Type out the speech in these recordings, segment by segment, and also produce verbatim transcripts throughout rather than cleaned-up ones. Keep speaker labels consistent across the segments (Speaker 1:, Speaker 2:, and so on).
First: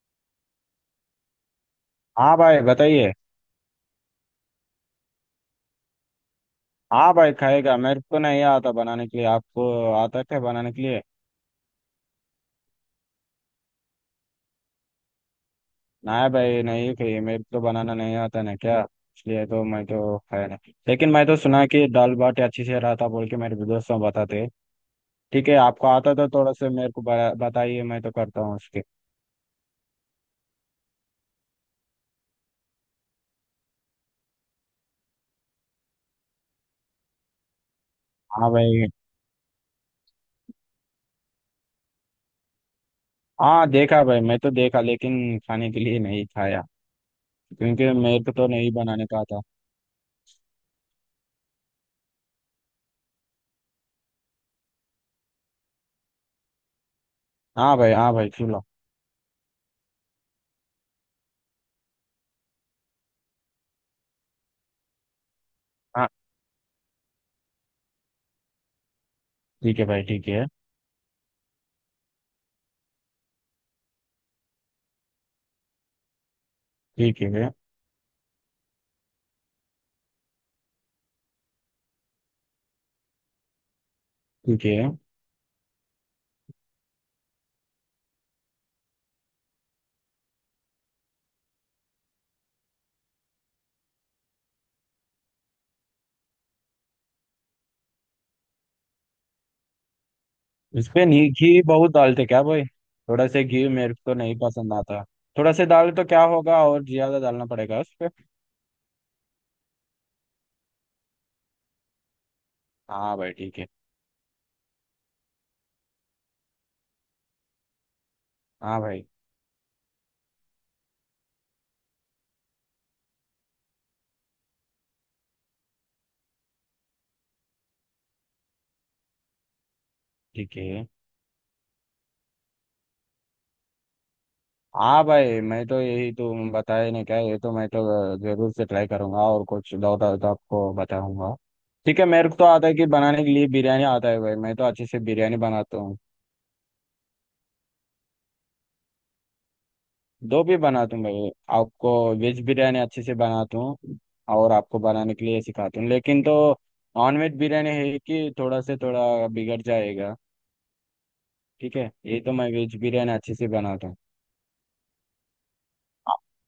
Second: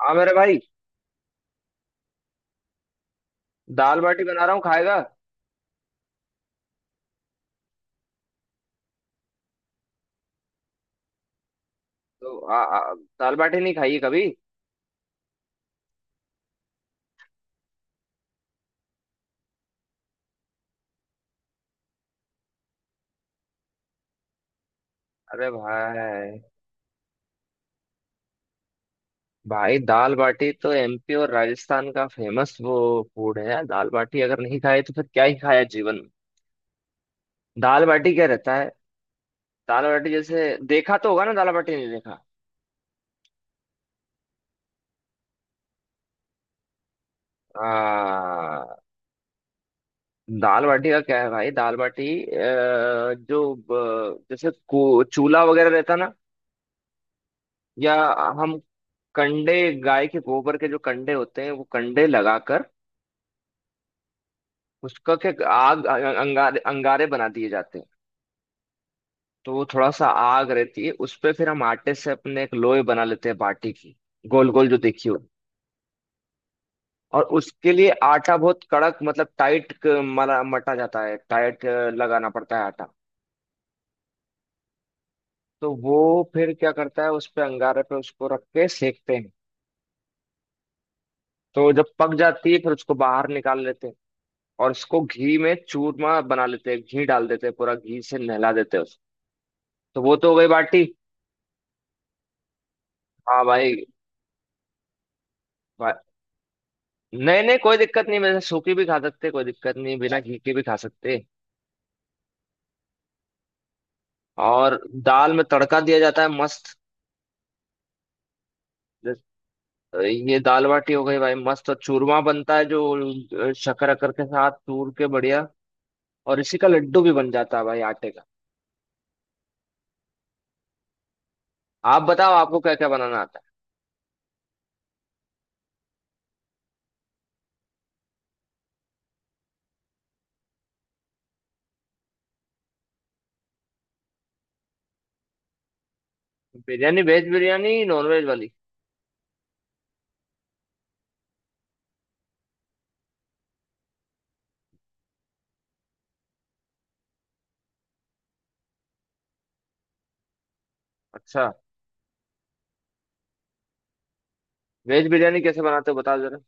Speaker 1: हाँ मेरे भाई।
Speaker 2: हाँ भाई बताइए।
Speaker 1: दाल बाटी बना रहा हूँ, खाएगा?
Speaker 2: हाँ भाई खाएगा मेरे को नहीं आता बनाने के लिए। आपको आता क्या बनाने के लिए?
Speaker 1: तो आ, आ, दाल बाटी नहीं खाई है कभी?
Speaker 2: नहीं भाई नहीं खाइए मेरे को बनाना नहीं आता ना क्या। इसलिए तो मैं तो खाया नहीं लेकिन मैं तो सुना कि दाल बाटी अच्छी से रहा था बोल के मेरे दोस्तों बताते। ठीक
Speaker 1: अरे
Speaker 2: है आपको आता तो
Speaker 1: भाई।
Speaker 2: थोड़ा सा मेरे को बता- बताइए मैं तो करता हूँ उसके।
Speaker 1: भाई, दाल बाटी तो एम पी और राजस्थान का फेमस वो फूड है यार। दाल बाटी अगर नहीं खाए तो फिर क्या ही खाया जीवन में। दाल बाटी क्या
Speaker 2: हाँ
Speaker 1: रहता है?
Speaker 2: भाई
Speaker 1: दाल बाटी जैसे देखा तो होगा ना, दाल बाटी नहीं देखा?
Speaker 2: हाँ देखा भाई मैं तो देखा लेकिन खाने के लिए नहीं खाया। क्योंकि मेरे को तो नहीं
Speaker 1: आ,
Speaker 2: बनाने का आता।
Speaker 1: दाल बाटी का क्या है भाई, दाल बाटी अ, जो ब- जैसे को- चूल्हा वगैरह रहता ना,
Speaker 2: हाँ भाई
Speaker 1: या
Speaker 2: हाँ भाई
Speaker 1: हम
Speaker 2: सुनो।
Speaker 1: कंडे, गाय के गोबर के जो कंडे होते हैं वो कंडे लगाकर उसका क्या आग,
Speaker 2: हाँ
Speaker 1: अंगारे अंगारे बना दिए जाते हैं। तो वो
Speaker 2: ठीक है
Speaker 1: थोड़ा
Speaker 2: भाई।
Speaker 1: सा
Speaker 2: ठीक है।
Speaker 1: आग रहती है उस पे, फिर हम आटे से अपने एक लोई बना लेते हैं बाटी की, गोल गोल जो देखी हो। और
Speaker 2: ठीक है।
Speaker 1: उसके लिए आटा बहुत कड़क, मतलब टाइट मरा मटा जाता है। टाइट अ, लगाना पड़ता है आटा।
Speaker 2: ठीक है।
Speaker 1: तो वो फिर क्या करता है, उस पे अंगारे पे उसको रख के सेकते हैं। तो जब पक जाती है फिर उसको बाहर निकाल लेते हैं, और इसको घी में चूरमा बना लेते हैं, घी डाल देते हैं, पूरा घी से नहला देते हैं उसको। तो वो तो हो गई बाटी।
Speaker 2: इस पे नहीं घी बहुत डालते क्या भाई? थोड़ा
Speaker 1: हाँ
Speaker 2: से घी
Speaker 1: भाई।
Speaker 2: मेरे को तो नहीं पसंद आता। थोड़ा से डाल तो क्या होगा और ज्यादा
Speaker 1: नहीं
Speaker 2: डालना
Speaker 1: नहीं, कोई
Speaker 2: पड़ेगा उस
Speaker 1: दिक्कत
Speaker 2: पे।
Speaker 1: नहीं, वैसे सूखी भी खा सकते, कोई दिक्कत नहीं, बिना घी के भी खा सकते।
Speaker 2: हाँ भाई ठीक है।
Speaker 1: और दाल में तड़का दिया जाता है मस्त।
Speaker 2: हाँ भाई
Speaker 1: ये दाल बाटी हो गई भाई मस्त, और चूरमा बनता है जो शक्कर अकर के साथ चूर के बढ़िया, और इसी का लड्डू भी बन जाता है भाई आटे का।
Speaker 2: ठीक है।
Speaker 1: आप बताओ, आपको क्या क्या बनाना आता
Speaker 2: हाँ भाई मैं तो यही तो बताया नहीं क्या? ये तो मैं तो जरूर से ट्राई करूंगा और कुछ डाउट आए तो आपको बताऊंगा। ठीक है मेरे को तो आता है कि बनाने के लिए बिरयानी आता है भाई मैं तो अच्छे से बिरयानी बनाता हूँ।
Speaker 1: है? Biryani? Veg biryani, non veg वाली?
Speaker 2: दो भी बनाता हूँ भाई। आपको वेज बिरयानी अच्छे से बनाता हूँ। और आपको बनाने के लिए सिखाता हूँ लेकिन तो नॉन वेज बिरयानी है कि थोड़ा से थोड़ा बिगड़ जाएगा।
Speaker 1: अच्छा।
Speaker 2: ठीक है ये तो मैं वेज बिरयानी अच्छे से बनाता हूँ।
Speaker 1: वेज बिरयानी कैसे बनाते हो, बताओ जरा।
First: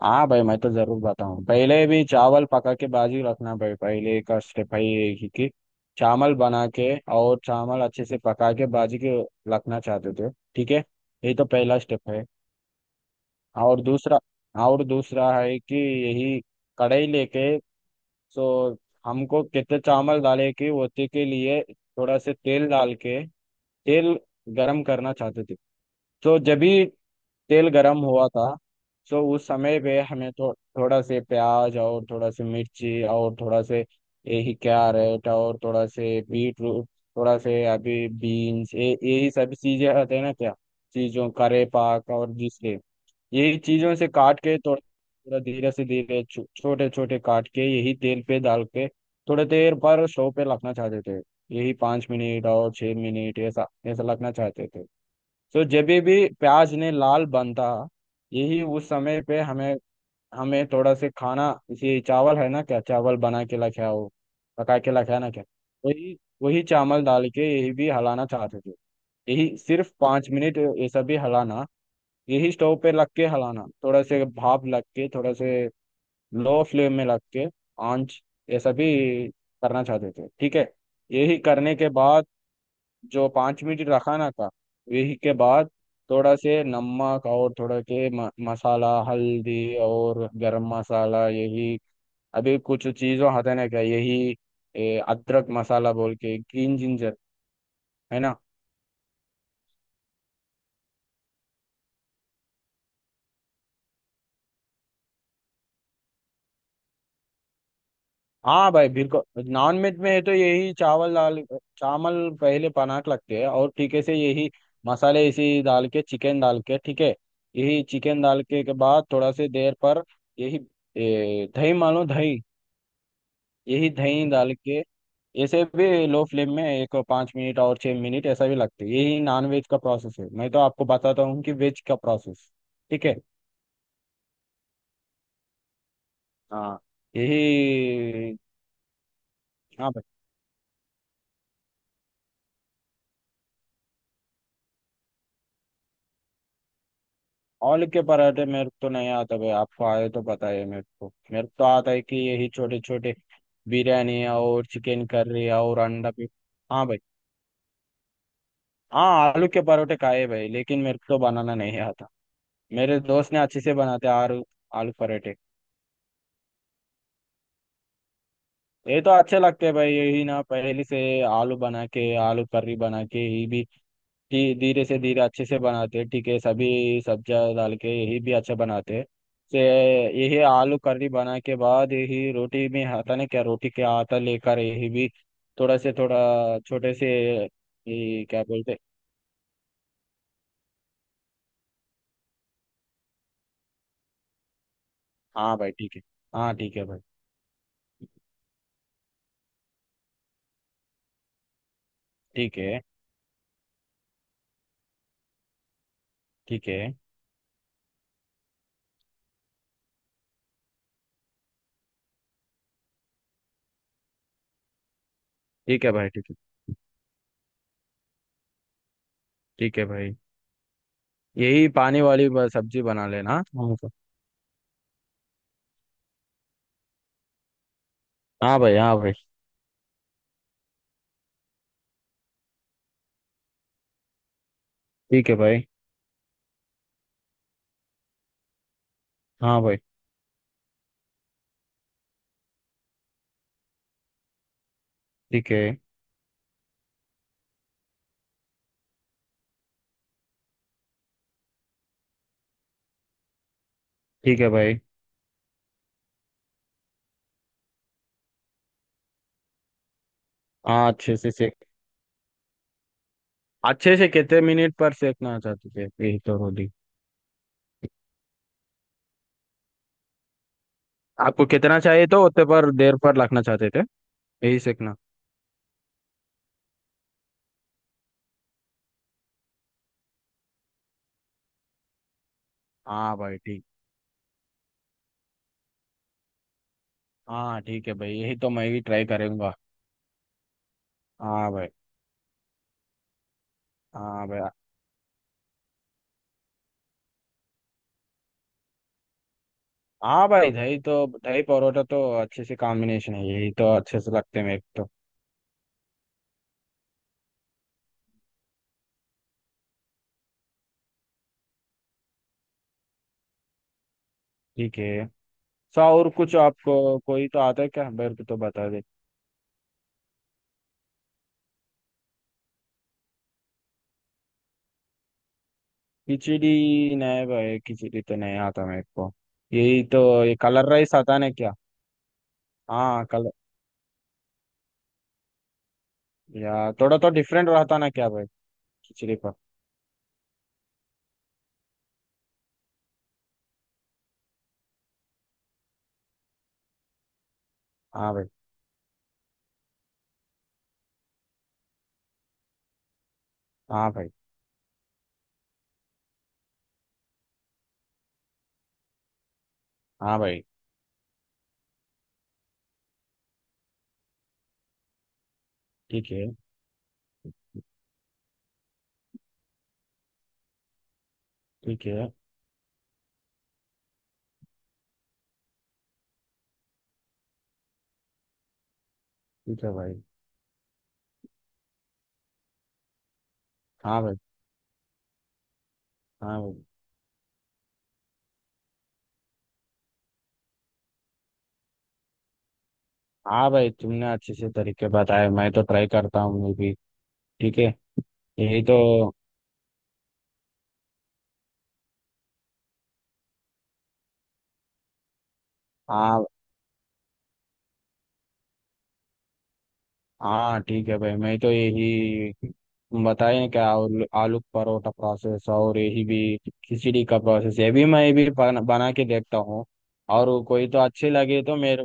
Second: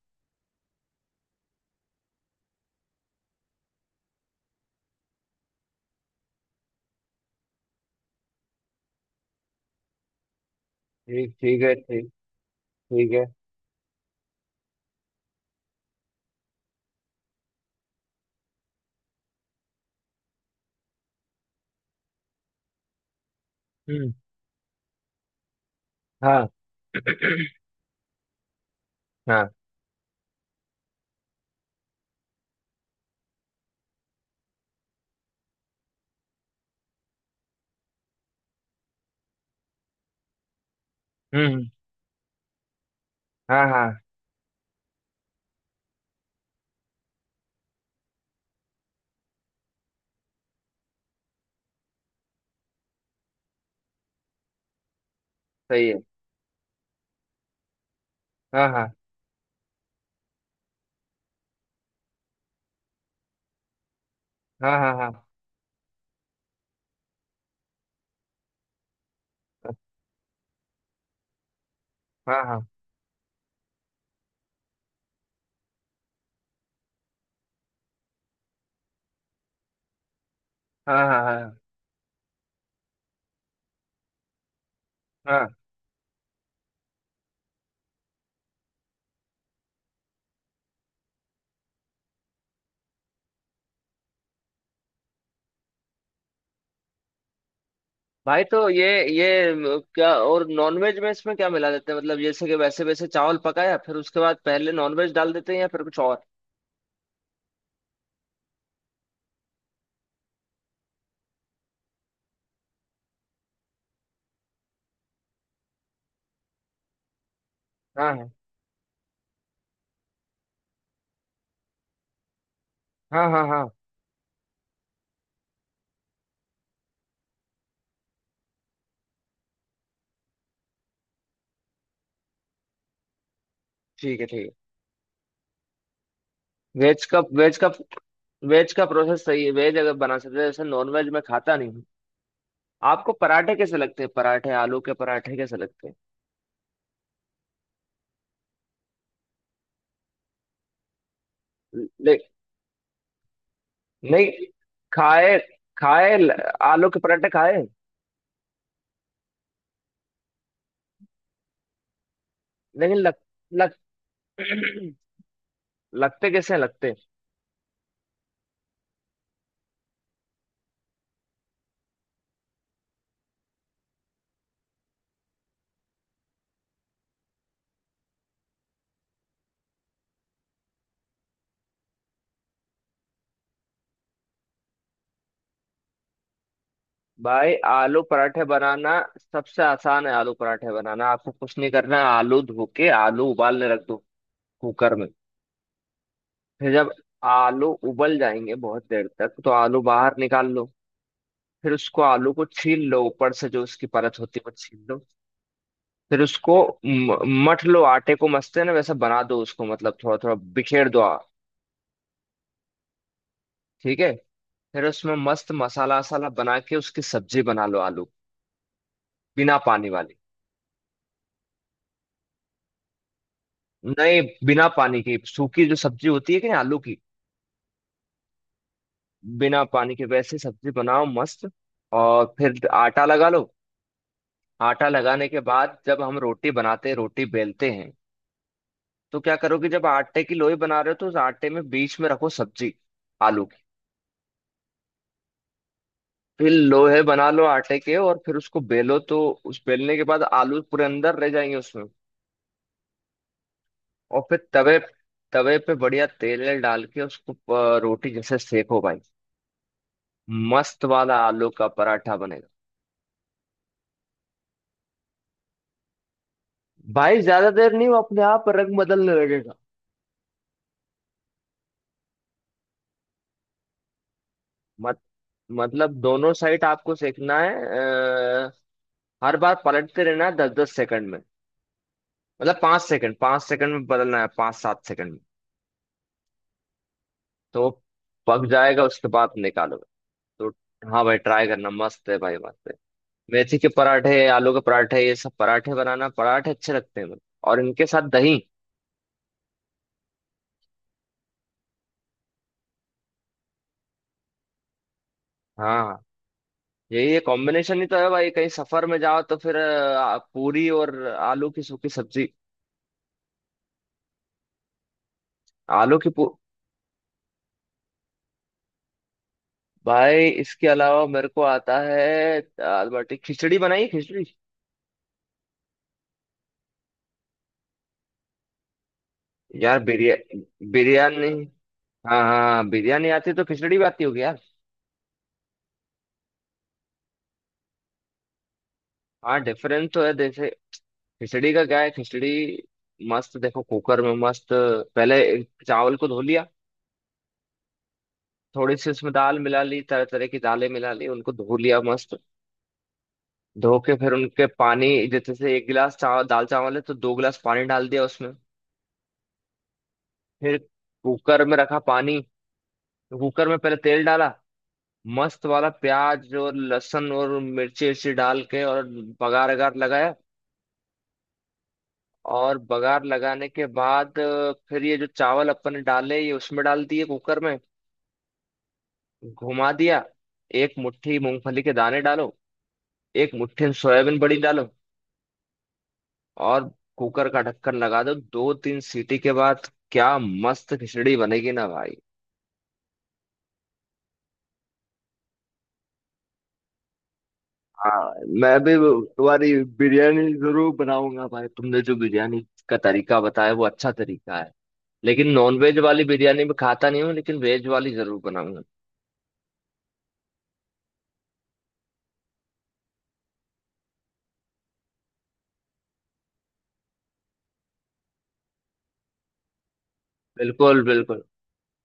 Speaker 2: हाँ भाई मैं तो जरूर बताऊँ पहले भी चावल पका के बाजू रखना भाई पहले का स्टेप है ये कि कि चावल बना के और चावल अच्छे से पका के बाजू के रखना चाहते थे। ठीक है
Speaker 1: ठीक,
Speaker 2: ये तो
Speaker 1: ठीक है,
Speaker 2: पहला
Speaker 1: ठीक।
Speaker 2: स्टेप है।
Speaker 1: ठीक है।
Speaker 2: और दूसरा और दूसरा है कि यही कढ़ाई लेके तो हमको कितने चावल डाले कि होते के लिए थोड़ा से तेल डाल के
Speaker 1: हम्म।
Speaker 2: तेल गरम करना चाहते थे। तो
Speaker 1: हाँ।
Speaker 2: जब भी तेल गरम हुआ था तो उस
Speaker 1: हाँ।
Speaker 2: समय पे हमें तो थोड़ा से प्याज और थोड़ा से मिर्ची और थोड़ा से यही कैरेट और थोड़ा से बीट रूट थोड़ा से अभी बीन्स ये यही सब चीजें आते हैं ना क्या। चीजों करे
Speaker 1: हम्म।
Speaker 2: पाक और जिसके यही
Speaker 1: हाँ हाँ।
Speaker 2: चीजों से काट के थोड़ा थोड़ा धीरे से धीरे छो- छोटे छोटे काट के यही तेल पे डाल के थोड़े देर पर स्टोव पे रखना चाहते थे। यही पाँच मिनट और छह मिनट ऐसा ऐसा रखना चाहते थे। तो जब
Speaker 1: सही है।
Speaker 2: भी प्याज ने लाल बनता यही
Speaker 1: हाँ
Speaker 2: उस
Speaker 1: हाँ
Speaker 2: समय पे हमें हमें थोड़ा से खाना इसे चावल है ना क्या? चावल बना के रखा हो
Speaker 1: हाँ।
Speaker 2: पका के
Speaker 1: हाँ हाँ
Speaker 2: रखा है ना क्या? वही वही चावल डाल के यही भी हलाना चाहते थे। यही सिर्फ पाँच मिनट ऐसा भी हलाना
Speaker 1: हाँ।
Speaker 2: यही
Speaker 1: हाँ
Speaker 2: स्टोव पे लग के हलाना थोड़ा से भाप लग के थोड़ा से लो फ्लेम में लग के आंच ये सभी करना चाहते थे। ठीक है।
Speaker 1: हाँ हाँ।
Speaker 2: यही
Speaker 1: हाँ।
Speaker 2: करने के बाद जो पाँच मिनट रखाना था यही के
Speaker 1: हाँ
Speaker 2: बाद थोड़ा से नमक और थोड़ा के म, मसाला हल्दी और गरम मसाला यही अभी कुछ चीज़ों हटाने का यही ए, अदरक मसाला बोल के ग्रीन जिंजर है ना।
Speaker 1: भाई तो ये ये म, क्या, और नॉनवेज में इसमें क्या मिला देते हैं, मतलब जैसे कि वैसे वैसे चावल पकाया फिर उसके बाद पहले नॉनवेज डाल देते हैं, या फिर कुछ और?
Speaker 2: हाँ भाई बिल्कुल। नॉन वेज में है तो यही चावल दाल चावल पहले पनाक लगते हैं और ठीके से यही मसाले इसी डाल के चिकन डाल के ठीक है यही
Speaker 1: हाँ
Speaker 2: चिकन
Speaker 1: हाँ
Speaker 2: डाल के के बाद थोड़ा से देर पर यही ए, दही मानो दही
Speaker 1: हाँ। हाँ हाँ।
Speaker 2: यही दही डाल के ऐसे भी लो फ्लेम में एक पाँच मिनट और छः मिनट ऐसा भी लगते है यही नॉन वेज का प्रोसेस है मैं तो आपको बताता हूँ कि वेज का प्रोसेस। ठीक है।
Speaker 1: ठीक है, ठीक
Speaker 2: हाँ
Speaker 1: है। वेज का वेज का
Speaker 2: यही।
Speaker 1: वेज का प्रोसेस सही है। वेज
Speaker 2: हाँ
Speaker 1: अगर
Speaker 2: भाई
Speaker 1: बना सकते हैं, जैसे नॉनवेज में खाता नहीं हूँ। आपको पराठे कैसे लगते हैं? पराठे, आलू के पराठे कैसे लगते हैं?
Speaker 2: आलू के पराठे मेरे को तो नहीं आता भाई आपको आए तो बताइए मेरे को मेरे को तो आता है
Speaker 1: ले,
Speaker 2: कि यही छोटे छोटे बिरयानी
Speaker 1: नहीं,
Speaker 2: और चिकन
Speaker 1: खाए।
Speaker 2: करी और अंडा
Speaker 1: खाए।
Speaker 2: भी। हाँ
Speaker 1: आलू के
Speaker 2: भाई।
Speaker 1: पराठे खाए?
Speaker 2: हाँ आलू के पराठे खाए भाई लेकिन मेरे को तो बनाना नहीं आता।
Speaker 1: लेकिन
Speaker 2: मेरे
Speaker 1: लग,
Speaker 2: दोस्त ने अच्छे से
Speaker 1: लग,
Speaker 2: बनाते आलू। आलू पराठे
Speaker 1: लगते कैसे हैं? लगते?
Speaker 2: ये तो अच्छे लगते हैं भाई यही ना पहले से आलू बना के आलू करी बना के ये भी धी- धीरे से धीरे अच्छे से बनाते हैं। ठीक है सभी सब्जियाँ डाल के यही भी अच्छा बनाते हैं से यही आलू करी बना के बाद यही रोटी में आता ना क्या? रोटी के आटा लेकर यही भी थोड़ा से थोड़ा छोटे से
Speaker 1: भाई आलू
Speaker 2: ये क्या
Speaker 1: पराठे
Speaker 2: बोलते?
Speaker 1: बनाना सबसे आसान है। आलू पराठे बनाना, आपको कुछ नहीं करना है, आलू धो के आलू उबालने रख दो कुकर में।
Speaker 2: हाँ भाई ठीक है। हाँ
Speaker 1: फिर
Speaker 2: ठीक है
Speaker 1: जब
Speaker 2: भाई।
Speaker 1: आलू उबल जाएंगे बहुत देर तक, तो आलू बाहर निकाल लो। फिर उसको, आलू को
Speaker 2: ठीक है।
Speaker 1: छील लो, ऊपर से जो उसकी परत होती है वो छील लो। फिर उसको
Speaker 2: ठीक है।
Speaker 1: म- मथ लो, आटे को मसते हैं ना वैसा बना दो उसको, मतलब थोड़ा थोड़ा बिखेर दो आ- ठीक है। फिर उसमें मस्त
Speaker 2: ठीक है
Speaker 1: मसाला
Speaker 2: भाई ठीक
Speaker 1: वसाला
Speaker 2: है।
Speaker 1: बना के उसकी सब्जी बना लो, आलू बिना
Speaker 2: ठीक है
Speaker 1: पानी
Speaker 2: भाई
Speaker 1: वाली।
Speaker 2: यही पानी वाली ब- सब्जी बना लेना हाँ भाई।
Speaker 1: नहीं, बिना पानी की सूखी जो सब्जी होती है कि नहीं आलू की,
Speaker 2: हाँ भाई। हाँ भाई
Speaker 1: बिना पानी के वैसे सब्जी बनाओ मस्त। और फिर आटा लगा लो। आटा लगाने
Speaker 2: ठीक है
Speaker 1: के
Speaker 2: भाई।
Speaker 1: बाद जब हम रोटी बनाते हैं, रोटी बेलते हैं, तो क्या करो
Speaker 2: हाँ
Speaker 1: कि
Speaker 2: भाई
Speaker 1: जब आटे की लोई बना रहे हो तो उस आटे में बीच में रखो सब्जी, आलू की।
Speaker 2: ठीक है।
Speaker 1: फिर लोहे बना लो आटे के, और फिर उसको बेलो तो उस बेलने के बाद आलू पूरे अंदर रह जाएंगे उसमें। और
Speaker 2: ठीक
Speaker 1: फिर
Speaker 2: है
Speaker 1: तवे,
Speaker 2: भाई
Speaker 1: तवे पे बढ़िया तेल वेल डाल के उसको अ, रोटी जैसे सेको भाई, मस्त
Speaker 2: हाँ अच्छे
Speaker 1: वाला
Speaker 2: से
Speaker 1: आलू
Speaker 2: से
Speaker 1: का पराठा बनेगा।
Speaker 2: अच्छे से कितने मिनट पर सेकना चाहते थे यही तो रोटी।
Speaker 1: भाई ज्यादा देर नहीं, वो अपने आप रंग बदलने लगेगा।
Speaker 2: आपको कितना चाहिए तो उतने पर देर पर रखना चाहते थे यही सेकना।
Speaker 1: मतलब दोनों साइड आपको सेकना है। अ, हर बार पलटते रहना है, दस दस सेकंड में। मतलब पांच सेकंड
Speaker 2: हाँ भाई
Speaker 1: पांच
Speaker 2: ठीक।
Speaker 1: सेकंड में बदलना है, पांच सात सेकंड में।
Speaker 2: हाँ
Speaker 1: तो वो
Speaker 2: ठीक है भाई यही
Speaker 1: पक
Speaker 2: तो मैं भी
Speaker 1: जाएगा,
Speaker 2: ट्राई
Speaker 1: उसके बाद
Speaker 2: करूंगा।
Speaker 1: निकालोगे, तो हाँ भाई ट्राई
Speaker 2: हाँ भाई।
Speaker 1: करना, मस्त है भाई, मस्त है। मेथी के पराठे,
Speaker 2: हाँ भाई।
Speaker 1: आलू के पराठे, ये सब पराठे बनाना, पराठे अच्छे लगते हैं मुझे, और इनके साथ दही।
Speaker 2: हाँ भाई दही तो दही परोठा तो अच्छे से कॉम्बिनेशन है यही तो अच्छे से लगते हैं मेरे को तो।
Speaker 1: हाँ, यही ये कॉम्बिनेशन ही तो है भाई। कहीं सफर में जाओ तो फिर अ, पूरी और आलू की सूखी सब्जी।
Speaker 2: ठीक है सो
Speaker 1: आलू
Speaker 2: और
Speaker 1: की पू-
Speaker 2: कुछ आपको कोई तो आता है क्या? मेरे को तो बता दे।
Speaker 1: भाई इसके अलावा मेरे को आता है दाल बाटी, खिचड़ी बनाई है, खिचड़ी।
Speaker 2: खिचड़ी नहीं भाई खिचड़ी तो नहीं आता मेरे को।
Speaker 1: यार
Speaker 2: यही तो
Speaker 1: बिरिया
Speaker 2: ये कलर राइस आता
Speaker 1: बिरयानी।
Speaker 2: ना क्या?
Speaker 1: हाँ हाँ हाँ,
Speaker 2: हाँ
Speaker 1: बिरयानी आती
Speaker 2: कलर
Speaker 1: है तो खिचड़ी भी आती होगी यार।
Speaker 2: या थोड़ा तो डिफरेंट रहता ना क्या भाई खिचड़ी पर?
Speaker 1: हाँ, डिफरेंस तो है। जैसे खिचड़ी का क्या है, खिचड़ी मस्त देखो, कुकर में मस्त पहले चावल को धो लिया,
Speaker 2: हाँ भाई।
Speaker 1: थोड़ी सी उसमें दाल मिला ली, तरह तरह की दालें मिला ली, उनको धो लिया मस्त। धो
Speaker 2: हाँ
Speaker 1: के
Speaker 2: भाई।
Speaker 1: फिर उनके पानी, जैसे से एक गिलास चावल, दाल चावल है तो दो गिलास पानी डाल दिया उसमें।
Speaker 2: हाँ भाई
Speaker 1: फिर कुकर में रखा पानी। कुकर में पहले तेल डाला मस्त वाला,
Speaker 2: ठीक है।
Speaker 1: प्याज और लहसुन और मिर्ची उर्ची डाल के, और बघार अगार लगाया।
Speaker 2: ठीक है।
Speaker 1: और बघार लगाने के बाद अ, फिर ये जो चावल अपन ने डाले ये उसमें डाल दिए कुकर में,
Speaker 2: ठीक
Speaker 1: घुमा
Speaker 2: है भाई।
Speaker 1: दिया। एक मुट्ठी मूंगफली के दाने डालो, एक मुट्ठी
Speaker 2: हाँ भाई।
Speaker 1: सोयाबीन बड़ी डालो,
Speaker 2: हाँ भाई।
Speaker 1: और कुकर का ढक्कन लगा दो, दो तीन सीटी के बाद क्या मस्त खिचड़ी बनेगी ना भाई।
Speaker 2: हाँ भाई तुमने अच्छे से तरीके बताए मैं तो ट्राई करता हूँ मैं भी। ठीक है
Speaker 1: हाँ, मैं
Speaker 2: यही
Speaker 1: भी
Speaker 2: तो।
Speaker 1: तुम्हारी बिरयानी जरूर बनाऊंगा भाई। तुमने जो बिरयानी का तरीका बताया वो अच्छा तरीका है, लेकिन नॉन वेज वाली
Speaker 2: हाँ
Speaker 1: बिरयानी में खाता नहीं हूँ, लेकिन वेज वाली जरूर बनाऊंगा।
Speaker 2: हाँ ठीक है भाई मैं तो यही तुम बताए क्या आलू आलू परोठा प्रोसेस और यही भी खिचड़ी का प्रोसेस ये भी मैं भी बना बना के देखता हूँ। और कोई तो
Speaker 1: बिल्कुल
Speaker 2: अच्छी
Speaker 1: बिल्कुल।
Speaker 2: लगे तो मेरे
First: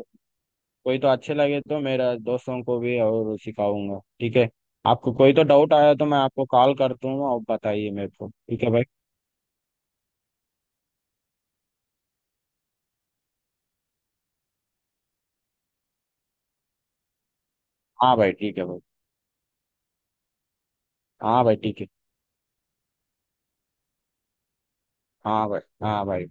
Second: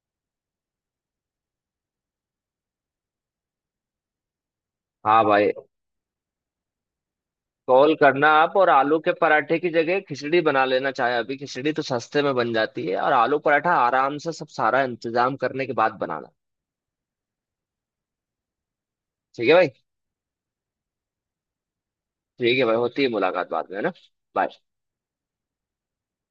Speaker 2: कोई तो अच्छे लगे तो मेरा दोस्तों को भी और सिखाऊंगा ठीक है। आपको
Speaker 1: हाँ
Speaker 2: कोई तो
Speaker 1: भाई,
Speaker 2: डाउट आया तो मैं आपको कॉल कर दूंगा और बताइए
Speaker 1: कॉल
Speaker 2: मेरे को
Speaker 1: करना आप,
Speaker 2: ठीक
Speaker 1: और
Speaker 2: है भाई।
Speaker 1: आलू के पराठे की जगह खिचड़ी बना लेना चाहे अभी। खिचड़ी तो सस्ते में बन जाती है, और आलू पराठा आराम से सब सारा इंतजाम करने के बाद बनाना।
Speaker 2: हाँ भाई। ठीक है भाई।
Speaker 1: ठीक है भाई।
Speaker 2: हाँ भाई ठीक है।
Speaker 1: ठीक है भाई, होती है मुलाकात बाद में, है ना। Bye.
Speaker 2: हाँ भाई। हाँ भाई।